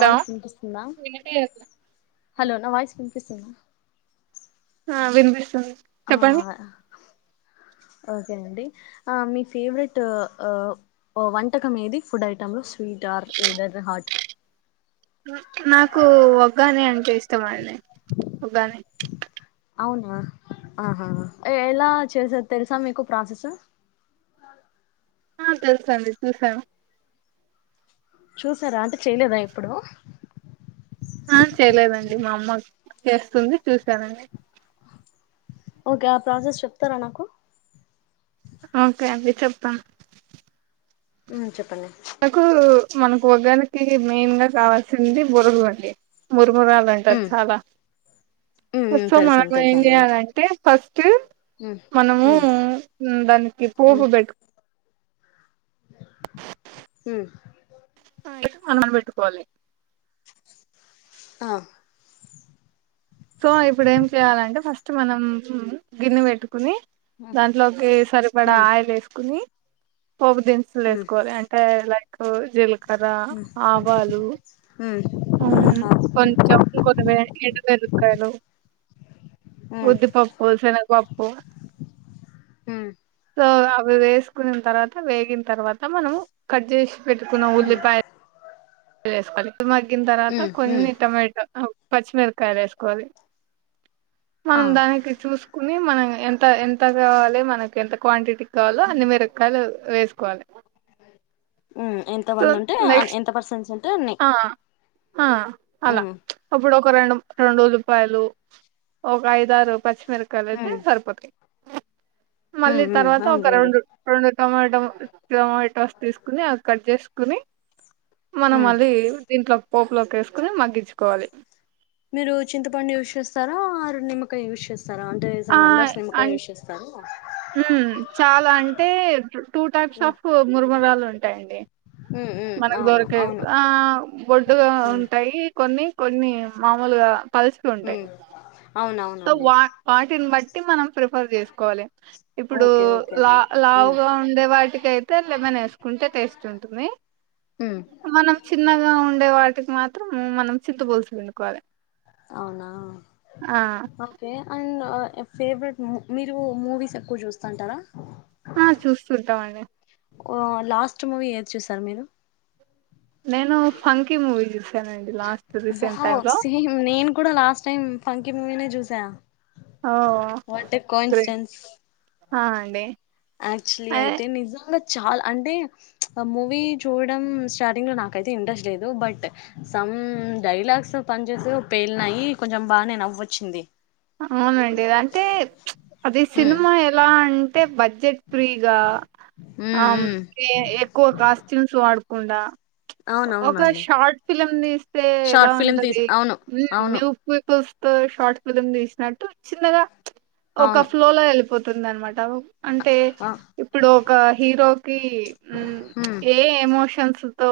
Hello సంటసుందా hello నా voice పనిపిస్తుంద ఆ వినిపిస్తు ఆ ఓకేనండి ఆ మీ ఫేవరెట్ ఓ వంటకం ఏది ఫుడ్ ఐటెం లో స్వీ టార్ ఏదనా హట్ నాకు వగ్గానే అంటే ఇష్టమండే వగ్గానే అవునా ఆహా ఎలా చేసేత్ తెలుసా మీకు ప్రాసెసు నడు ఆ తెలుసండి చూసావు. చూసారా అంటే చేయలేదా ఎప్పుడు ఆ చేయలేదండి. మామోస్ చేస్తుంది చూసానండి. ఓకే ఆ ప్రాసెస్ చెప్తారా నాకు ఓకే అండి చెప్తా హు చెప్పండి. నాకు మనకు వగానికి మెయిన్ గా కావాల్సింది బురుగు అండి. మురుమురాలు అంటారు ఉమ్ చాలా ఉమ్ ఉమ్ ఫుఫో మనం తెలుసండి ఏం తెలుసండి అవి చేయాలంటే ఫస్ టు ఉమ్ మనము ఉమ్ దానికి ఉమ్ పోపు బెట్టు హు్ అన్నం బెట్టుకోవాలి ఆ సో ఇప్పుడు ఏం చేయాలంటే ఫస్ట్ మనం గిన్నె బెట్టుకుని ఉమ్ దాంట్లోకి సరిపడా ఉమ్ ఆయిల్ ఏసుకుని పోపు దినుసులు ఉమ్ ఏసుకోవాలి అంటే లైక్ జీలకర్ర, ఆవాలు. ఉమ్ ఉమ్ ఆ కొంచం ఈ కొదిమేడ్ ఏడుమేర్ కలు ఉమ్ ఉద్దిపప్పు, శనగపప్పు ఉమ్ సో అవి వేసుకునీన్ తర్వాత వేగిన తర్వాత మనము కడ్జెచ్చి పెట్టుకున్న ఉల్లిపాయలు వేసుకోవాలి. మాగీన్ తర్వాత కొన్ని ఉమ్ టమాటో ఓ పచ్చిమిరకాయలు ఏసుకోవాలి. ఆ మనం దానికి చూసుకుని మనమే ఎంత ఎంత గావాలే, మనకి ఎంత క్వాంటిటీ కావాలో అన్ని మిర్పకాయలు వేసుకోవాలే. హు ఎంత మంది ఉంటే నెక్స్ట్ ఎంత పర్సెంసన్ ఆ ఆ అలా ఉమ్ అప్పుడు ఒక రొండుమ్ రొండ్ రోజుల్ పైలు ఒక ఐదారు పచ్చిమిరపకాయలు అయితే ఉమ్ సరిపోతాయ్. ఉమ్ మళ్ళీ ఉమ్ తర్వాత ఒక అవునులేండి రొండు, రొండు టమాటో టమాటోస్ తీసుకొని అది కడ్జెస్ కుని హు్ ఎవుద్ దీంట్లో పోపులోకి వేసుకుని మగ్గించుకోవాలి. మీరు చింతపండు యూచ్ చేసారా ఆర్ నిమ్మకాయ యూచ్ చేస్ దేసా మెంబర్స్ నిమ్మకయూషేస్తారు. ఉహ్ చాలా అంటే టూ టైప్స్ ఉమ్ ఆఫ్ మురమురాలు ఉంటాయండి. ఉమ్ ఉమ్ మనకు అవును దొరకే అవును ఆ బొడ్డుగా ఉమ్ ఉంటాయి కొన్ని కొన్ని మామూలుగా పల్సపి ఉంటాయ్. ఉమ్ సో అవునవునండి వా వాటిని బట్టి మనం ప్రిఫర్ జేసుకోవాలే. ఇప్పుడు ఓకే ఓకే లా అండి ఉమ్ లావుగా ఉండే వాటికి అయితే లెమన్ ఏసుకుంటే టేస్ట్ ఉంటుంది. ఉమ్ మనం చిన్నగా ఉండే వాటికి మాత్రం మనం చింత పోల్స్ పెండుకోవాలే. అవునా ఓకే అండ్ ఫేవరెట్ మీరు మూవీస్ ఎక్కువ చూస్తుంటారా. ఆ చూస్తుంటావండే ఓ లాస్ట్ మూవీ ఏద్ చూసారు మీరు నేను ఫంకి మూవీ జూస్ వావ్ సేమ్ నేన్ కూడా లాస్ట్ టైం ఫంకి మూమీనే జూసా. Oh what a great coincidence. ఆ అండే. ఆక్చులీ అయితే నిజంగా చాలా అంటే మూవీ చూడడం స్టార్టింగ్ లో నాకైతే ఇంట్రెస్ట్ లేదు బట్ డైలాగ్స్ పని చేసో పేలినాయి కొంచెం బానే నవ్వోచ్చింది అవునండి అంటే అది హ్మ్ సినిమా ఎలా అంటే బ బడ్జెట్ ఫ్రీగా ఆ హ్మ్ హ్మ్ ఎక్కువ కాస్ట్యూమ్స్ వాడకుండా ఒక అవునవునండి షార్ట్ ఫిలిం తీస్తే ఎలా షార్ట్ ఫిలిం తీసి ఉంటది అవును ఉమ్ అవును న్యూ పీపుల్స్ తో షార్ట్ ఫిలిమ్ తీసినట్టు చిన్నగా ఒక అవును ఫ్లోలో వెళ్ళిపోతుంది అన్నమాట ట అంటే ఆ ఇప్పుడు ఒక హీరోకీ హ్మ్ ఏ ఎమోషన్స్ తో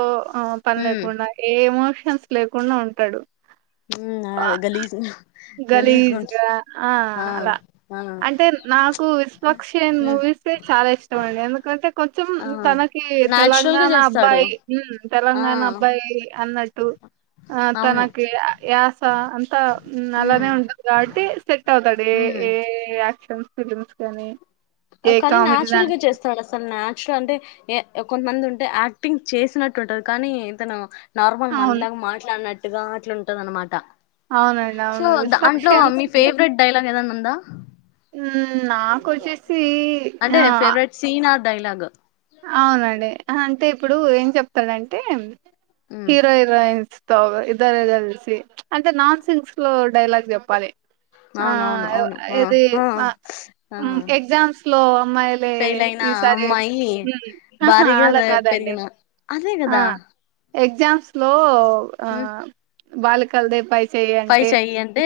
పని హ్మ్ లేకుండా ఏ ఎమోషన్స్ లేకుండా ఉంటాడు ఉమ్ ఆహ్, గలీజ్ గలీజ్గుంట గలీజ్‌గా ఆ అలా ఆ అంటే నాకు విశ్వక్ సేన్ ఉమ్ మూవీసే చాలా ఇష్టమండి ఎందుకంటే కొంచెం ఆ తనకి నాచురల్ గా తెలంగాణ చేస్తాడు అబ్బాయి ఆ తెలంగాణ అబ్బాయి అన్నట్టు ఆ అవును తనకి యాస్ సా అంతా ఉమ్ అలానే ఉంటది కాబట్టి సెట్ అవుతాడు ఏ ఉమ్ ఏ యాక్షన్ ఫిలిమ్స్ కానీ ఏ కానీ కామెడీ నాచురల్ గా దానికి చేస్తాడు అసలు నా చురల్ అంటే కొంతమంది ఉంటే యాక్టింగ్ చేసినట్టు ఉంటది కానీ ఇతను నార్మల్ అవును మనలాగా మాట్లాడినట్టుగా ఆట్లుంటదన్నమాట అవునండి సో అవును దాంట్లో విస్పక్షన్స్ మీ ఫేవరెట్ డైలాగ్ ఏదైనా ఉందా నాకొచ్చేసి అంటే ఆ ఫేవరెట్ సీన్ ఆర్ డైలాగ్ అవునండి ఆహా అంటే ఇప్పుడు ఏం చెప్తడంటే ఉమ్ హీరో హీరోయిన్స్ ఇద్దరు కలిసి అంటే నాన్ సింక్స్ లో డైలాగ్ చెప్పాలి ఆ అవునవును అవును ఆ ఇది ఆ ఆ ఎగ్జామ్స్ లో అమ్మాయిలే ఫెయిల్ అయిన ఈసారి అమ్మాయి ఆహా భారీగా అలా కాదండి పెరిగిన అదే ఆ కదా ఎగ్జామ్స్ లో ఆ బాలికల్దే పై చెయి పై అంటే చెయ్యి అంటే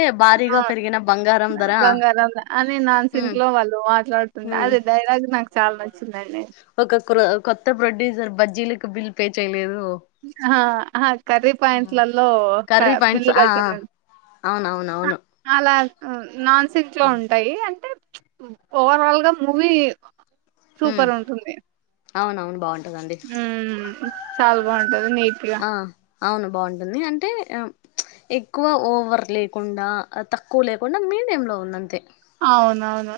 ఆ భారీగా పెరిగిన బంగ బంగారం అని నాన్ సింక్ లో వాళ్ళు మాట్లాడుతుంటె అది డైలాగ్ నాకు చాలా నచ్చింది చ్చిందండి ఒక క్రో కొత్త ప్రొడ్యూసర్ బజ్జీలకు బిల్ పే చేయలేదు ఆ కర్రీ పాయింట్లలో కర్రీ పాయింట్స్ బిల్లు ఆ కట్టలేదని అవునవునవును అలా నాన్ సింక్ లో ఉంటాయి అంటే ఓవరాల్గా మూవీ సూపర్ ఉంటుంది అవునవును బాగుంటదండి ఉమ్ చాలా బాగుంటది నీట్గా ఆ అవును బాగుంటుంది అంటే ఎక్కువ ఓవర్ లేకుండా తక్కువ లేకుండా మీడియంలో ఉందంతే అవునవును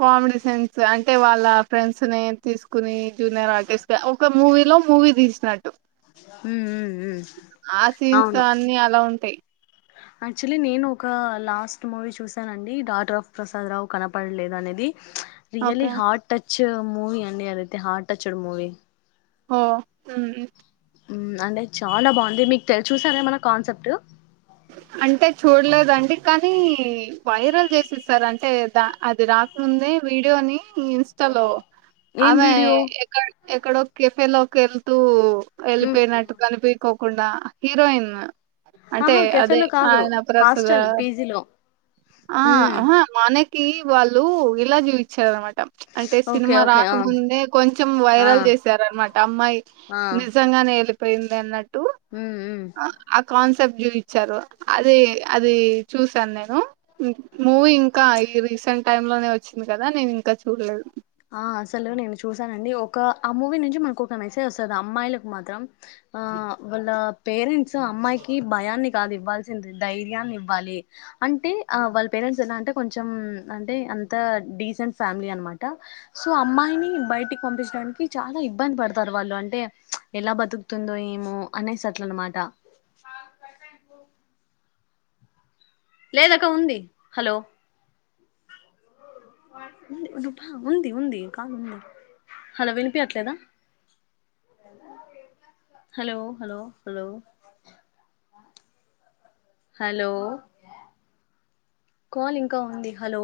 కామెడీ సెన్స్ అంటే వాళ్ళ ఫ్రెండ్స్ ని తీసుకుని జూనియర్ ఆర్టిస్ట్ గా ఒక మూవీలో మూవీ తీసినట్టు ఆ సీన్స్ అన్ని అలా ఉంటాయి యాక్చువలీ నేను ఒక లాస్ట్ మూవీ చూసానండి డాటర్ ఆఫ్ ప్రసాద్ రావు కనపడలేదు అనేది really okay heart touch movie అండి అదైతే హార్ట్ టచ్ మూవి హ ఉమ్ అంటే చాలా బాగుంది మీకు తె చూసారా ఏమన్న కాన్సెప్ట్ అంటే చూడలేదండి కానీ వైరల్ చేసేసారు అంటే ద అది రాకముందే వీడియోని ఇన్స్టా లో ఏం ఆమె వీడియో ఎక్కడ ఎక్కడో కేఫెలోకెళ్తూ ఉమ్. వెళ్ళిపోయినట్టు కనిపికోకుండా హీరోయిన్ అంతే ఆహా అదే కెఫేలో కాదు ఆయన అపసద హాస్టల్ పీజీలో ఆ ఉమ్. హ మన కి వాలు ఇలా జీవిచేవారు అనమాట అంటే ఓకే సినిమా ఓకే ఆ రాకముందే కొంచెం ఆ వైరల్ చేసారనమాట అమ్మాయి ఆ నిజంగాఎలిపి పోయింది అన్నట్టు ఉమ్ ఉమ్. ఆ కాన్సెప్ట్ చూ ఇచ్చారు అది అది చూసాను నేను మూవీ ఇంకా ఈ రీసెంట్ టైం లోనే వచ్చింది కదా నేను ఇంకా చూడలేదు, ఆ అసలు నేను చూసానండి ఒక ఆ మూవీ నుంచి మనకు ఒక మెసేజ్ వస్తుంది అమ్మాయిలకు మాత్రం, ఆ వాళ్ళ పేరెంట్స్ అమ్మాయికి భయాన్ని కాదు ఇవ్వాల్సింది ధైర్యాన్ని ఇవ్వాలి అంటే వాళ్ళ పేరెంట్స్ ఎలా అంటే కొంచెం అంటే అంత డీసెంట్ ఫ్యామిలీ అనమాట, సో అమ్మాయిని బయటికి పంపించడానికి చాలా ఇబ్బంది పడతారు వాళ్ళు అంటే ఎలా బతుకు తుందో ఏమో అనేసి అట్ల అన్నమాట లేదక్క ఉంది హలో ఉందిపా ఉంది ఉంది కాదు ఉంది hello వినిపియట్లేదా, [unintelligible] hello hello hello hello call ఇంకా ఉంది హలో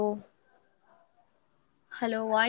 హలో వాయి